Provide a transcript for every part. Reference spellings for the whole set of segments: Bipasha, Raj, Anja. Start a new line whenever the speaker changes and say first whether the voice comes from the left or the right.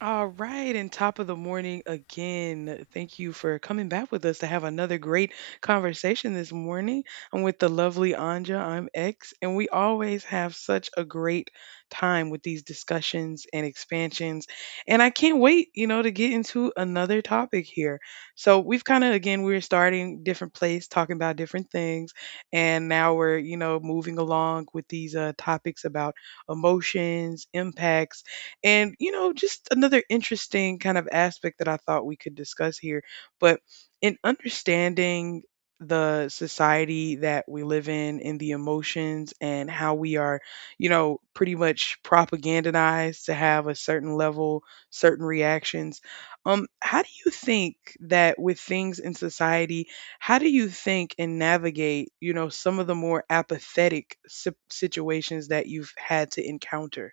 right: All right, and top of the morning again. Thank you for coming back with us to have another great conversation this morning. I'm with the lovely Anja. I'm X, and we always have such a great time with these discussions and expansions. And I can't wait, you know, to get into another topic here. So we've kind of again we're starting different place, talking about different things, and now we're you know moving along with these topics about emotions, impacts, and, you know, just another interesting kind of aspect that I thought we could discuss here. But in understanding the society that we live in and the emotions and how we are, you know, pretty much propagandized to have a certain level, certain reactions. How do you think that with things in society, how do you think and navigate, you know, some of the more apathetic situations that you've had to encounter?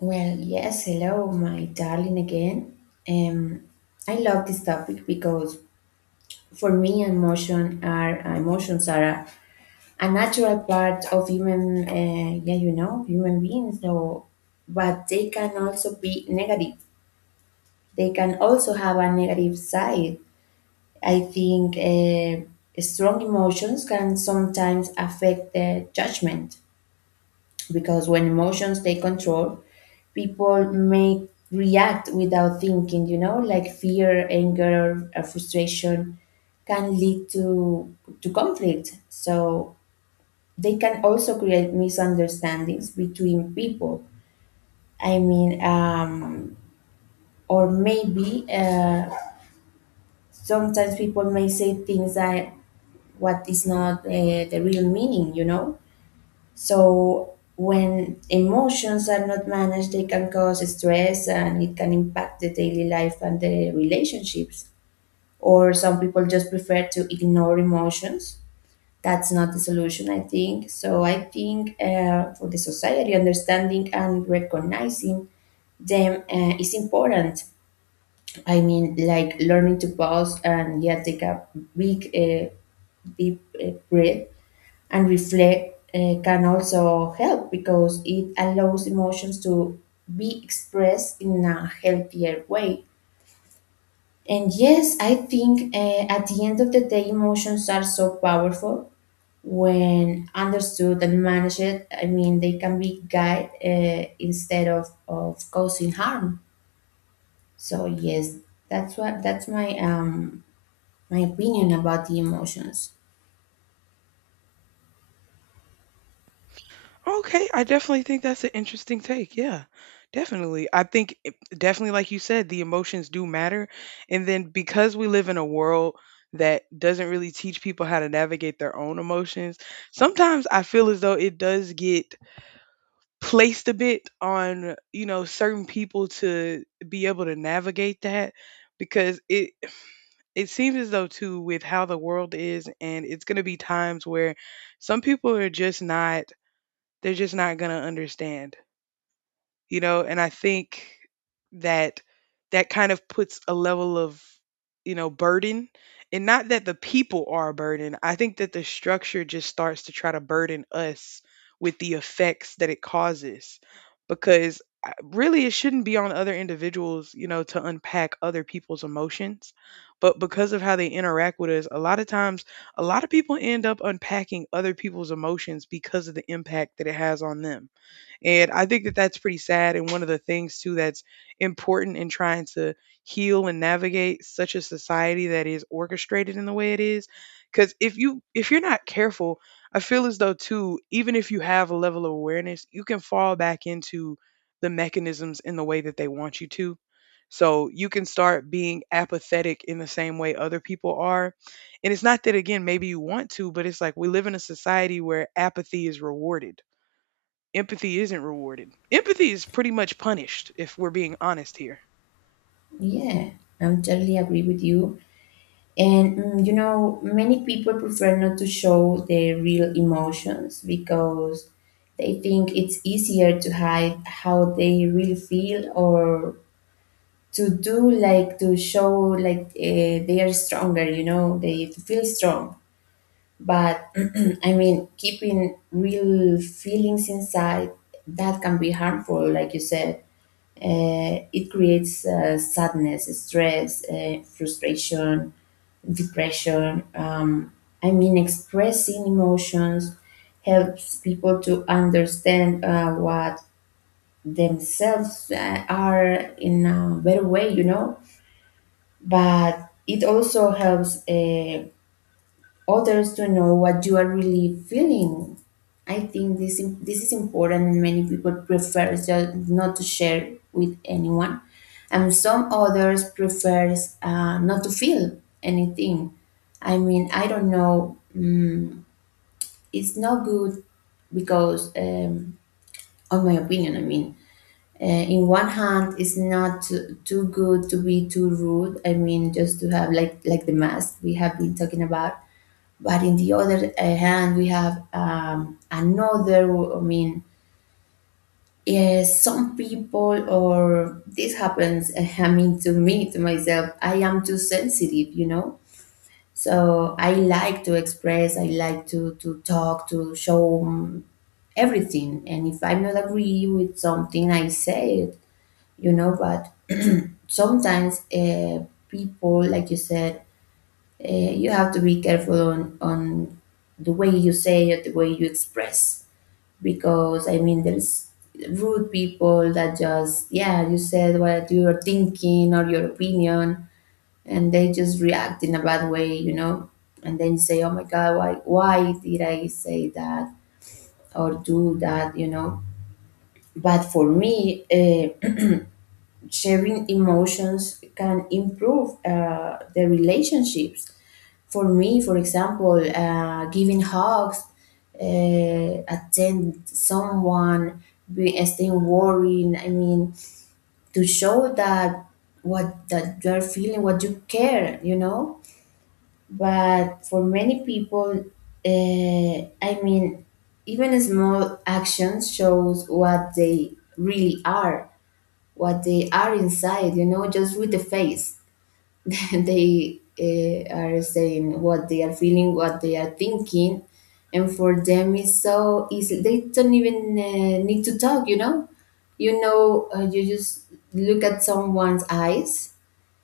left: Well, yes, hello, my darling again. Um, I love this topic because for me, emotions are a natural part of human, yeah, you know, human beings. But they can also be negative. They can also have a negative side. I think strong emotions can sometimes affect the judgment because when emotions take control, people may react without thinking, you know, like fear, anger, or frustration can lead to conflict. So they can also create misunderstandings between people. I mean, or maybe Sometimes people may say things that what is not the real meaning, you know. So when emotions are not managed, they can cause stress and it can impact the daily life and the relationships. Or some people just prefer to ignore emotions. That's not the solution, I think. So I think for the society, understanding and recognizing them is important. I mean, like learning to pause and, yeah, take a big, uh, deep breath and reflect can also help because it allows emotions to be expressed in a healthier way. And yes, I think at the end of the day, emotions are so powerful when understood and managed. I mean, they can be guide instead of causing harm. So yes, that's my opinion about the emotions.
right: Okay, I definitely think that's an interesting take. Yeah, definitely. I think it, definitely, like you said, the emotions do matter. And then because we live in a world that doesn't really teach people how to navigate their own emotions, sometimes I feel as though it does get placed a bit on, you know, certain people to be able to navigate that because it seems as though too with how the world is, and it's going to be times where some people are just not, they're just not going to understand, you know. And I think that that kind of puts a level of, you know, burden, and not that the people are a burden. I think that the structure just starts to try to burden us with the effects that it causes because really it shouldn't be on other individuals, you know, to unpack other people's emotions. But because of how they interact with us, a lot of times a lot of people end up unpacking other people's emotions because of the impact that it has on them. And I think that that's pretty sad. And one of the things, too, that's important in trying to heal and navigate such a society that is orchestrated in the way it is. Because if you're not careful, I feel as though too, even if you have a level of awareness, you can fall back into the mechanisms in the way that they want you to. So you can start being apathetic in the same way other people are. And it's not that, again, maybe you want to, but it's like we live in a society where apathy is rewarded, empathy isn't rewarded. Empathy is pretty much punished if we're being honest here.
left: Yeah, I'm totally agree with you. And, you know, many people prefer not to show their real emotions because they think it's easier to hide how they really feel or to do like to show like they are stronger, you know, they to feel strong. But I mean, keeping real feelings inside, that can be harmful, like you said. It creates sadness, stress, frustration, depression. I mean, expressing emotions helps people to understand what themselves are in a better way, you know. But it also helps others to know what you are really feeling. I think this is important, and many people prefer just not to share with anyone, and some others prefers not to feel anything. I mean, I don't know. It's not good because, on my opinion, I mean, in one hand, it's not too good to be too rude. I mean, just to have like the mask we have been talking about, but in the other hand, we have, another, I mean, some people, or this happens, I mean, to me, to myself, I am too sensitive, you know? So I like to express, I like to talk, to show, everything. And if I'm not agree with something, I say it, you know? But sometimes people, like you said, you have to be careful on the way you say it, the way you express. Because, I mean, there's rude people that just, yeah, you said what you're thinking or your opinion, and they just react in a bad way, you know? And then you say, oh my God, why did I say that or do that, you know? But for me, sharing emotions can improve the relationships. For me, for example, giving hugs, attend someone, staying worried. I mean, to show that what that you're feeling, what you care, you know. But for many people, I mean, even small actions shows what they really are, what they are inside, you know, just with the face. They are saying what they are feeling, what they are thinking, and for them it's so easy they don't even need to talk, you know. You know, you just look at someone's eyes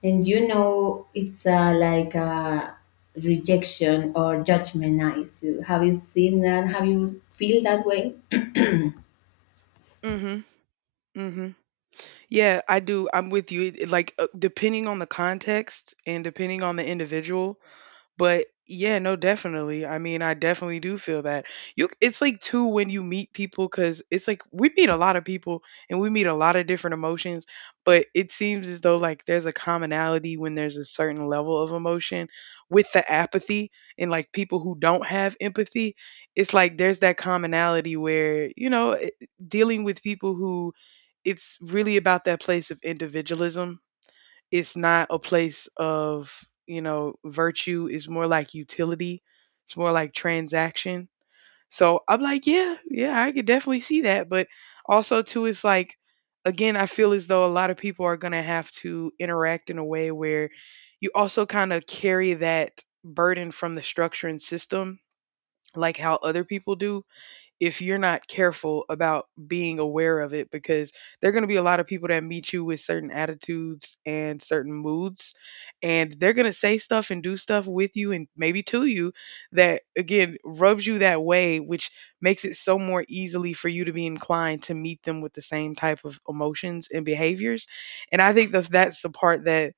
left: and you know it's like a rejection or judgment. Eyes, have you seen that, have you feel that way?
right: Mhm. Mhm. Yeah, I do. I'm with you. It- Like depending on the context and depending on the individual. But yeah, no, definitely. I mean, I definitely do feel that. You, it's like too when you meet people, cuz it's like we meet a lot of people and we meet a lot of different emotions, but it seems as though like there's a commonality when there's a certain level of emotion with the apathy and like people who don't have empathy. It's like there's that commonality where, you know, it- dealing with people who, it's really about that place of individualism. It's not a place of, you know, virtue. It's more like utility, it's more like transaction. So I'm like, yeah, yeah, I could definitely see that. But also too, it's like, again, I feel as though a lot of people are going to have to interact in a way where you also kind of carry that burden from the structure and system like how other people do if you're not careful about being aware of it, because there are going to be a lot of people that meet you with certain attitudes and certain moods, and they're going to say stuff and do stuff with you and maybe to you that again rubs you that way, which makes it so more easily for you to be inclined to meet them with the same type of emotions and behaviors. And I think that that's the part that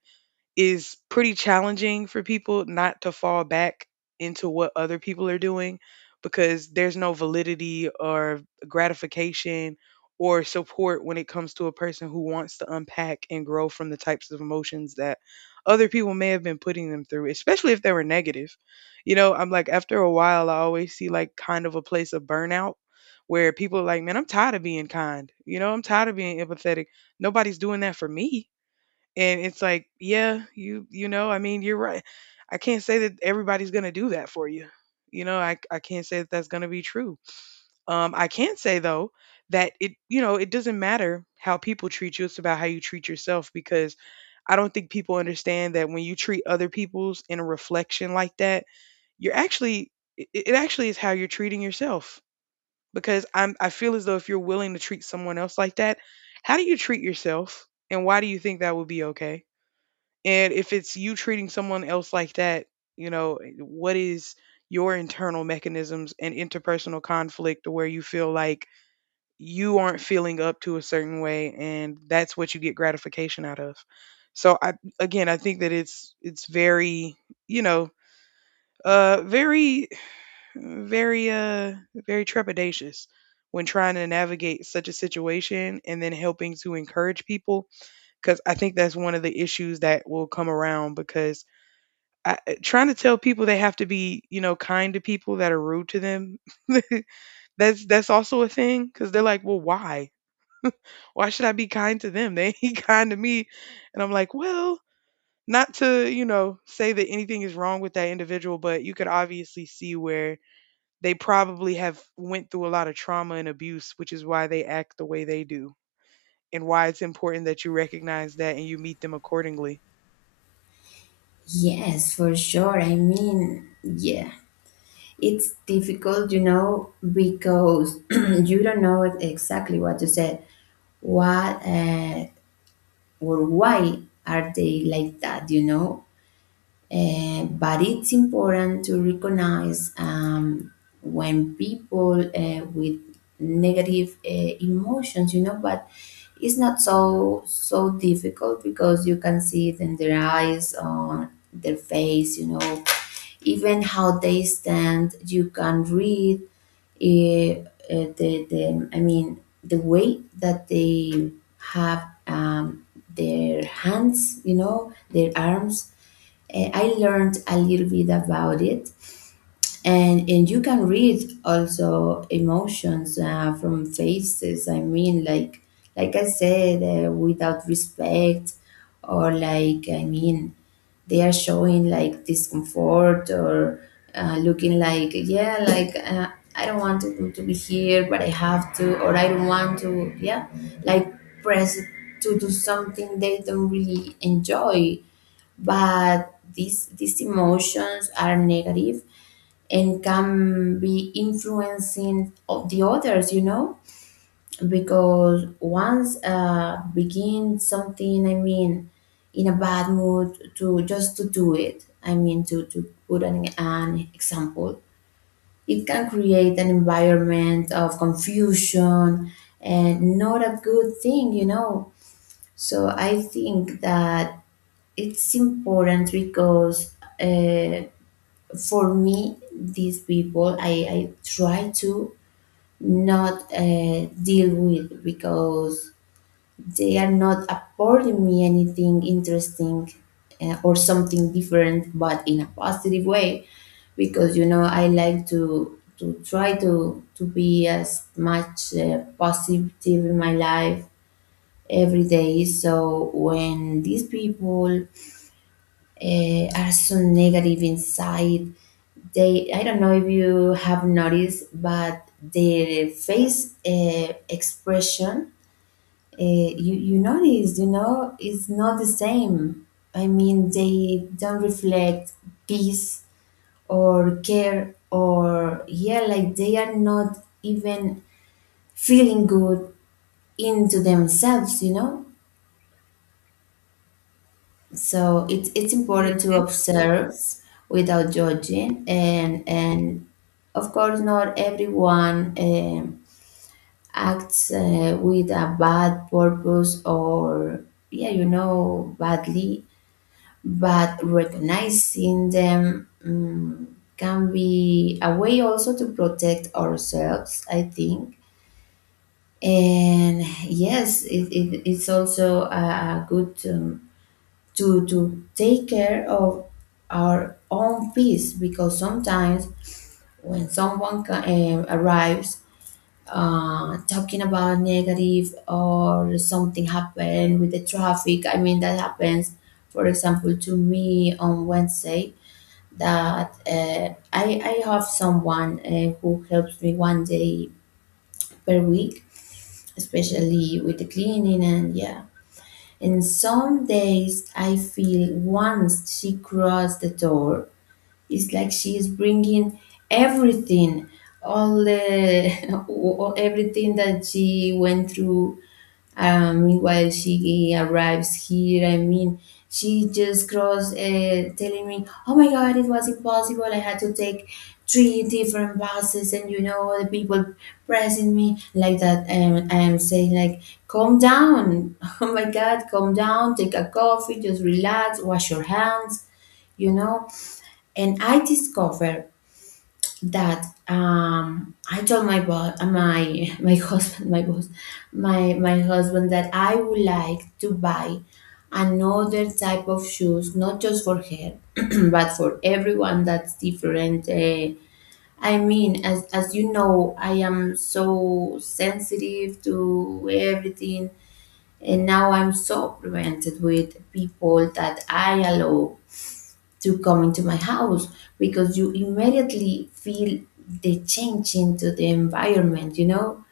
right: is pretty challenging for people not to fall back into what other people are doing because there's no validity or gratification or support when it comes to a person who wants to unpack and grow from the types of emotions that other people may have been putting them through, especially if they were negative. You know, I'm like, after a while, I always see like kind of a place of burnout where people are like, man, I'm tired of being kind. You know, I'm tired of being empathetic. Nobody's doing that for me. And it's like, yeah, you know, I mean, you're right. I can't say that everybody's going to do that for you. You know, I can't say that that's going to be true. I can say though that it, you know, it doesn't matter how people treat you, it's about how you treat yourself. Because I don't think people understand that when you treat other people's in a reflection like that, you're actually, it actually is how you're treating yourself. Because I feel as though if you're willing to treat someone else like that, how do you treat yourself and why do you think that would be okay? And if it's you treating someone else like that, you know, what is your internal mechanisms and interpersonal conflict where you feel like you aren't feeling up to a certain way and that's what you get gratification out of. So I, again, I think that it's very, you know, uh very very trepidatious when trying to navigate such a situation, and then helping to encourage people. Because I think that's one of the issues that will come around, because I, trying to tell people they have to be, you know, kind to people that are rude to them. That's also a thing because they're like, well, why? Why should I be kind to them? They ain't kind to me, and I'm like, well, not to you know say that anything is wrong with that individual, but you could obviously see where they probably have went through a lot of trauma and abuse, which is why they act the way they do, and why it's important that you recognize that and you meet them accordingly.
left: Yes, for sure, I mean, yeah. It's difficult, you know, because you don't know exactly what to say. What, or why are they like that, you know? But it's important to recognize, when people with negative emotions, you know, but it's not so difficult because you can see it in their eyes, on their face, you know, even how they stand. You can read, eh, the I mean the way that they have, their hands, you know, their arms. I learned a little bit about it, and you can read also emotions from faces. I mean, like I said, without respect, or like, I mean, they are showing like discomfort, or looking like, yeah, like, I don't want to be here, but I have to, or I don't want to, yeah, like press to do something they don't really enjoy. But these emotions are negative and can be influencing of the others, you know, because once begin something, I mean, in a bad mood to just to do it, I mean, to put an example, it can create an environment of confusion and not a good thing, you know. So I think that it's important because, uh, for me, these people I try to not deal with because they are not affording me anything interesting, or something different but in a positive way, because, you know, I like to try to be as much positive in my life every day. So when these people are so negative inside. They, I don't know if you have noticed, but their face expression, you, you notice, you know, is not the same. I mean, they don't reflect peace or care or, yeah, like they are not even feeling good into themselves, you know? So it's important to observe without judging, and, of course, not everyone acts with a bad purpose, or, yeah, you know, badly, but recognizing them, can be a way also to protect ourselves, I think. And yes, it's also a good. To take care of our own peace, because sometimes when someone arrives talking about negative, or something happened with the traffic, I mean, that happens, for example, to me on Wednesday. That, I have someone who helps me one day per week, especially with the cleaning. And, yeah, and some days I feel once she crossed the door, it's like she is bringing everything, all the, everything that she went through, meanwhile, she arrives here. I mean, she just crossed, telling me, "Oh my God, it was impossible. I had to take three different buses, and you know the people pressing me like that." And I am saying, like, "Calm down. Oh my God, calm down. Take a coffee. Just relax. Wash your hands." You know. And I discover that, I told my boss, my husband, my boss, my husband, that I would like to buy another type of shoes, not just for her, but for everyone, that's different. I mean, as you know, I am so sensitive to everything, and now I'm so prevented with people that I allow to come into my house, because you immediately feel the change into the environment, you know.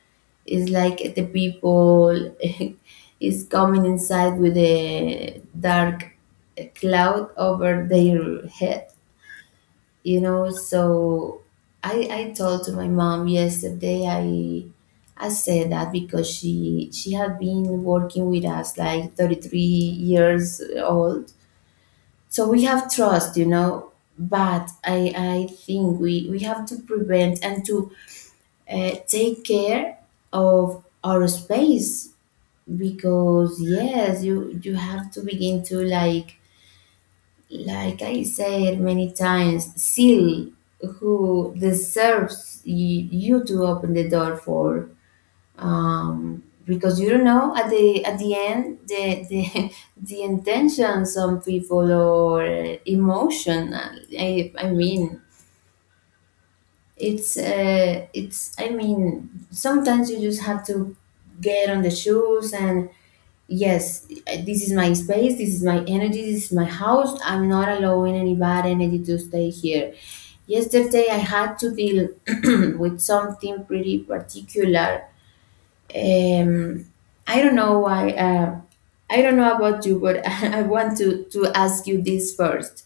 left: It's like the people is coming inside with a dark cloud over their head, you know. So I told to my mom yesterday, I said that because she had been working with us like 33 years old, so we have trust, you know. But I think we have to prevent and to take care of our space. Because, yes, you have to begin to like I said many times, seal who deserves you to open the door for. Because you don't know at the, end the, the intentions of people, or emotion. I mean, it's, I mean, sometimes you just have to get on the shoes and, yes, this is my space, this is my energy, this is my house, I'm not allowing any bad energy to stay here. Yesterday I had to deal with something pretty particular. um, I don't know why. I don't know about you, but I want to ask you this first.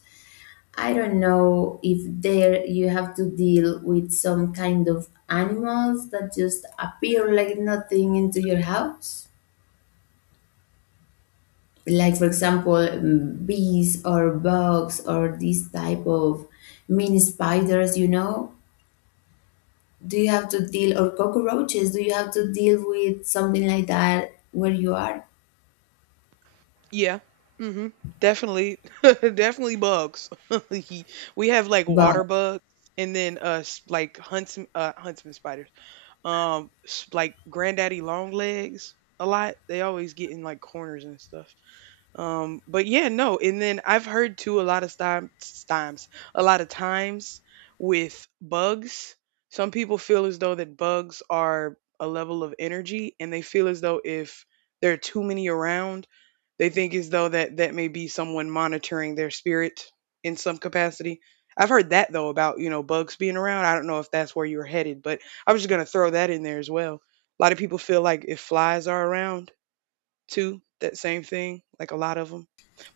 left: I don't know if there you have to deal with some kind of animals that just appear like nothing into your house. Like, for example, bees or bugs, or these type of mini spiders, you know? Do you have to deal, or cockroaches? Do you have to deal with something like that where you are?
right: Yeah. Hmm. Definitely, definitely bugs. He- we have like
left: Bugs.
right: water bugs, and then like huntsman, huntsman spiders. Like granddaddy long legs. A lot. They always get in like corners and stuff. But yeah, no. And then I've heard too a lot of times with bugs. Some people feel as though that bugs are a level of energy, and they feel as though if there are too many around, they think as though that that may be someone monitoring their spirit in some capacity. I've heard that though about you know bugs being around. I don't know if that's where you're headed, but I was just gonna throw that in there as well. A lot of people feel like if flies are around too, that same thing, like a lot of them.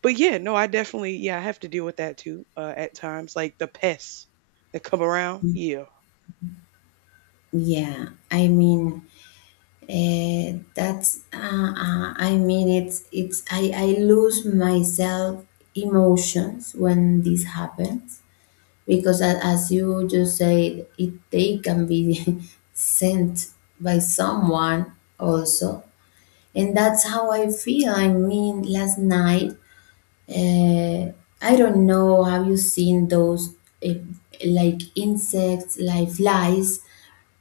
right: But yeah, no, I definitely, yeah, I have to deal with that too at times, like the pests that come around. Yeah.
left: Yeah, I mean, that's I mean, it's I lose myself emotions when this happens because as you just said, it they can be sent by someone also, and that's how I feel. I mean, last night uh, I don't know. Have you seen those uh, like insects, like flies,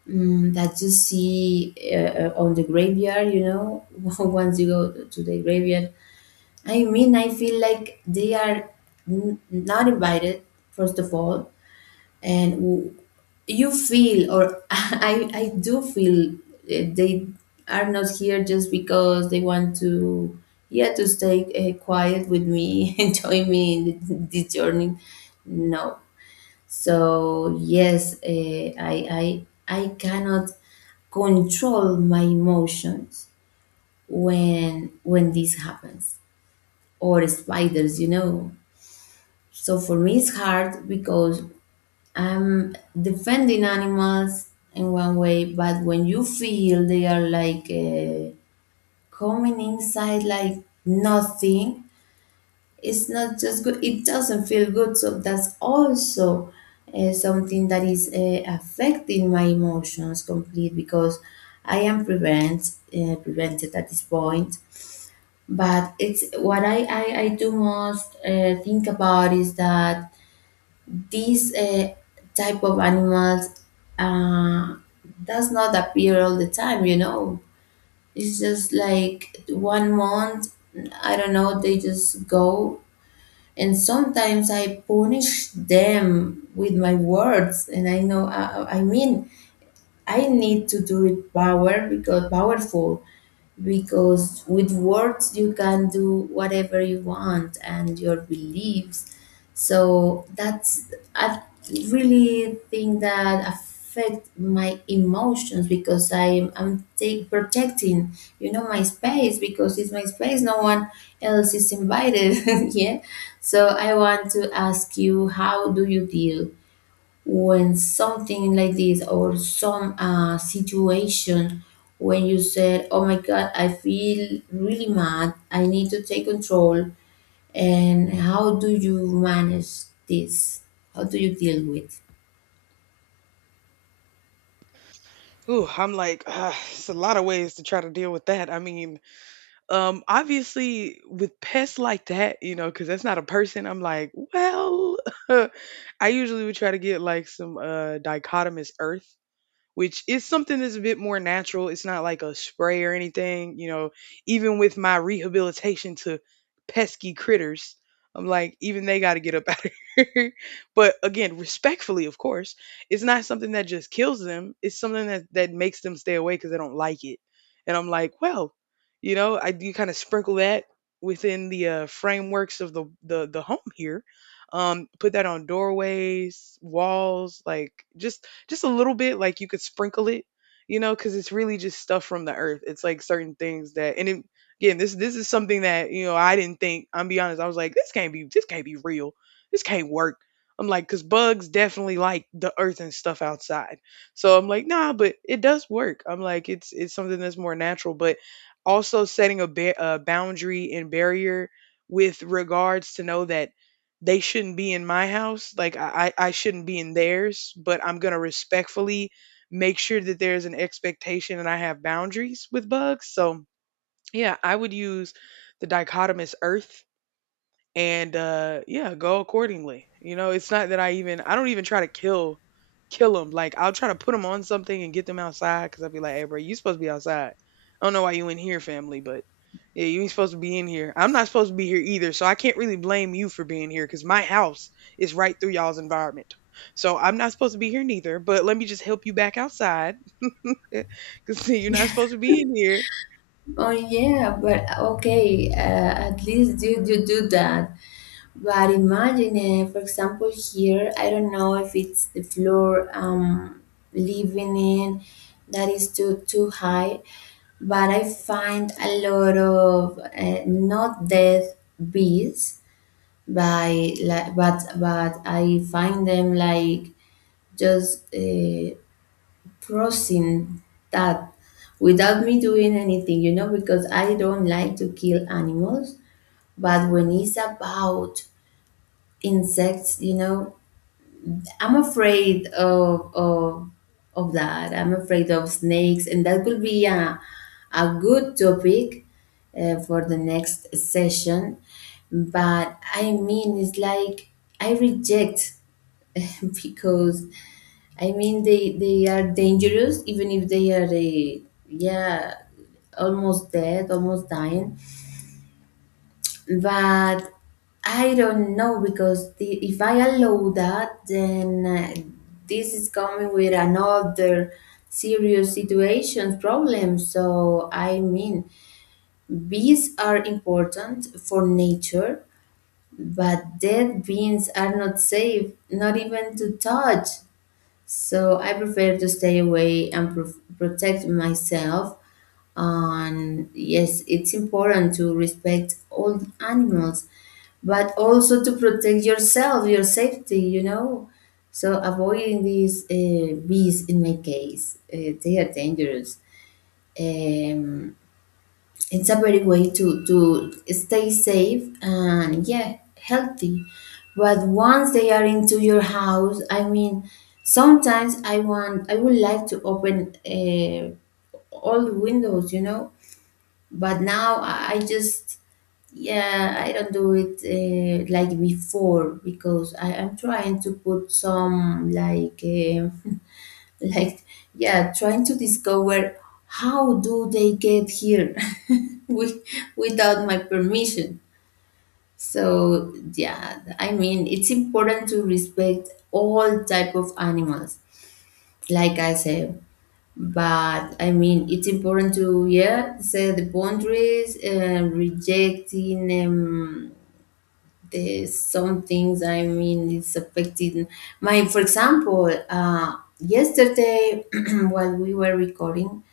left: that you see on the graveyard? You know, once you go to the graveyard. I mean, I feel like they are not invited. First of all, and w- you feel or I do feel they are not here just because they want to, yeah, to stay quiet with me and join me in this journey. No. So yes, i I cannot control my emotions when this happens, or spiders, you know. So for me it's hard because I'm defending animals in one way, but when you feel they are like coming inside like nothing, it's not just good. It doesn't feel good. So that's also something that is affecting my emotions complete because I am prevented at this point. But it's what I do most think about is that these type of animals uh, does not appear all the time, you know. It's just like 1 month, I don't know, they just go. And sometimes I punish them with my words, and I know I mean I need to do it power because powerful, because with words you can do whatever you want, and your beliefs. So that's, I really think that affect my emotions because I'm take protecting, you know, my space, because it's my space, no one else is invited. Yeah. So I want to ask you, how do you deal when something like this or some situation when you said, oh my god, I feel really mad, I need to take control, and how do you manage this? How do you deal with?
right: Ooh, I'm like, ah, it's a lot of ways to try to deal with that. I mean, obviously with pests like that, you know, because that's not a person. I'm like, well, I usually would try to get like some dichotomous earth, which is something that's a bit more natural. It's not like a spray or anything. You know, even with my rehabilitation to pesky critters, I'm like, even they got to get up out of here. But again, respectfully, of course, it's not something that just kills them. It's something that, that makes them stay away because they don't like it. And I'm like, well, you know, I do kind of sprinkle that within the frameworks of the home here. Put that on doorways, walls, like just a little bit like you could sprinkle it, you know, because it's really just stuff from the earth. It's like certain things that, and it, again, this is something that, you know, I didn't think, I'm be honest, I was like, this can't be, this can't be real this can't work. I'm like, because bugs definitely like the earth and stuff outside, so I'm like, nah, but it does work. I'm like, it's something that's more natural. But also setting a, a boundary and barrier with regards to know that they shouldn't be in my house, like, I shouldn't be in theirs, but I'm gonna respectfully make sure that there's an expectation and I have boundaries with bugs. So, yeah, I would use the dichotomous earth, and yeah, go accordingly. You know, it's not that I even, I don't even try to kill them. Like I'll try to put them on something and get them outside, because I'll be like, hey bro, you supposed to be outside. I don't know why you in here, family, but yeah, you ain't supposed to be in here. I'm not supposed to be here either, so I can't really blame you for being here, because my house is right through y'all's environment. So I'm not supposed to be here neither, but let me just help you back outside because you're not supposed to be in here.
left: Oh yeah, but okay, at least you do that. But imagine, for example, here, I don't know if it's the floor living in that is too high, but I find a lot of not dead bees by, like, but I find them like just crossing that without me doing anything, you know, because I don't like to kill animals. But when it's about insects, you know, I'm afraid of that. I'm afraid of snakes, and that could be a good topic for the next session. But I mean, it's like I reject because I mean, they are dangerous even if they are yeah, almost dead, almost dying. But I don't know because if I allow that, then this is coming with another serious situation problem. So I mean, bees are important for nature, but dead beings are not safe, not even to touch. So I prefer to stay away and protect myself. And yes, it's important to respect all animals, but also to protect yourself, your safety, you know. So avoiding these bees, in my case, they are dangerous. Um, it's a very way to stay safe and, yeah, healthy. But once they are into your house, I mean, sometimes I would like to open all the windows, you know, but now I just, yeah, I don't do it like before, because I am trying to put some like like, yeah, trying to discover how do they get here with, without my permission. So yeah, I mean, it's important to respect all type of animals, like I said, but I mean, it's important to, yeah, set the boundaries and rejecting the some things. I mean, it's affecting my. For example, yesterday while we were recording,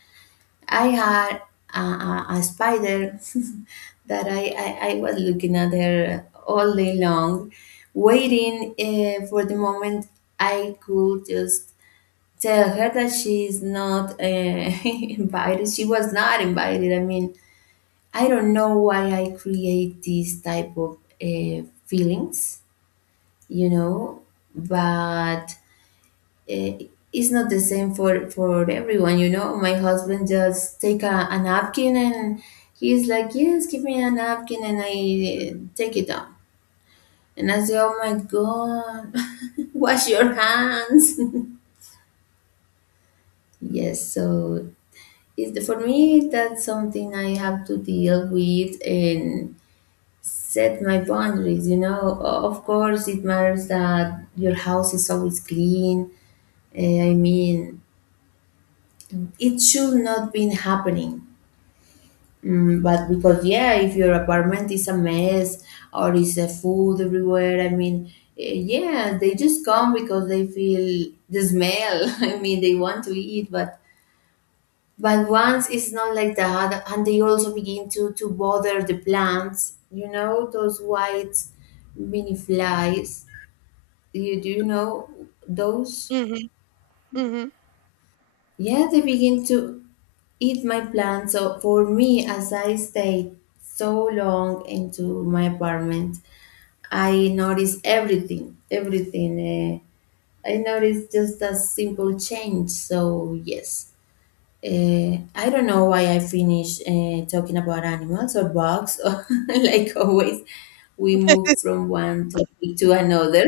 left: I had a spider that I was looking at her all day long, waiting for the moment I could just tell her that she's not invited. She was not invited. I mean, I don't know why I create these type of feelings, you know, but uh, it's not the same for everyone, you know. My husband just take a napkin and he's like, "Yes, give me a napkin," and I take it down, and I say, "Oh my God, wash your hands." Yes, so it, for me, that's something I have to deal with and set my boundaries. You know, of course, it matters that your house is always clean. I mean, it should not be happening. Mm, but because, yeah, if your apartment is a mess or is a food everywhere, I mean, yeah, they just come because they feel the smell. I mean, they want to eat, but once it's not like that, and they also begin to bother the plants, you know, those white mini flies. You know those?
right: Mm-hmm. Mm-hmm.
left: Yeah, they begin to eat my plants. So for me, as I stayed so long into my apartment, I noticed everything, everything. I noticed just a simple change. So yes, I don't know why I finish talking about animals or bugs, or like always, we move from one topic to another.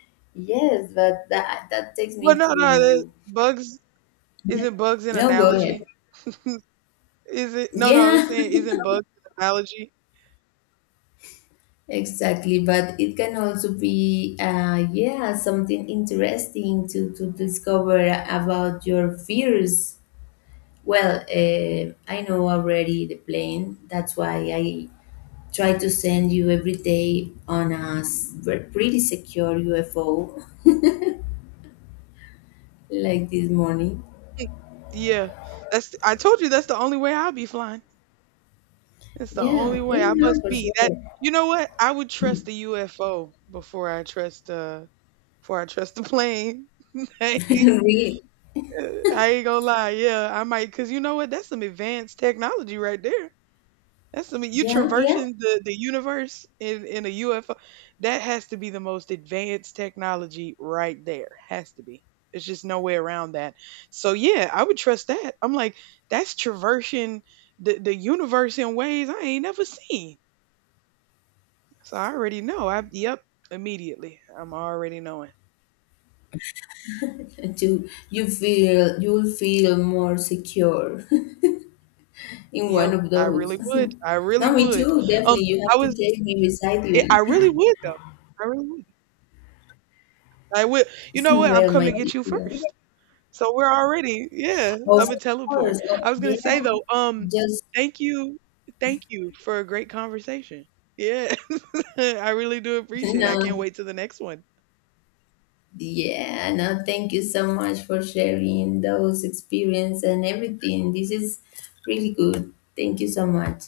left: Yes, but that takes
right: Well,
left: me
right: no, no, the
left: to
right: bugs.
left: yeah.
right: Isn't bugs an
left: No, go ahead.
right: analogy? Is it? No, no. I was
left: Yeah,
right: saying, isn't bugs an analogy?
left: exactly. But it can also be yeah, something interesting to discover about your fears. Well, I know already the plane. That's why I try to send you every day on a pretty secure UFO like this morning.
right: Yeah, that's. I told you that's the only way I'll be flying. That's the only
left: Yeah, yeah,
right: way I
left: no,
right: must
left: for
right: be. That,
left: sure.
right: you know what? I would trust the UFO before I trust the plane. I ain't
left: Really.
right: I ain't gonna lie. Yeah, I might, because you know what? That's some advanced technology right there. That's, I mean, you
left: Yeah, yeah.
right: traversing the universe in a UFO. That has to be the most advanced technology right there. Has to be. There's just no way around that. So yeah, I would trust that. I'm like, that's traversing the universe in ways I ain't never seen. So I already know. I yep, immediately. I'm already knowing.
left: To you feel you'll feel more secure in one
right: Yep,
left: of
right: I
left: those.
right: really would. I really
left: No, me
right: would.
left: too.
right: Um,
left: Definitely, you
right: I
left: have to
right: was.
left: take me beside
right: I
left: you.
right: really would though. I really would. I would. You know what? I'm
left: Well, my
right: coming to get you
left: dear. Of
right: first. So we're already, yeah,
left: course.
right: I'm a teleport.
left: Oh,
right: I was gonna
left: yeah.
right: say though,
left: Just
right: thank you, thank you for a great conversation. Yeah, I really do appreciate it. I
left: no.
right: can't wait to the next one.
left: Yeah, no, thank you so much for sharing those experience and everything. This is really good. Thank you so much.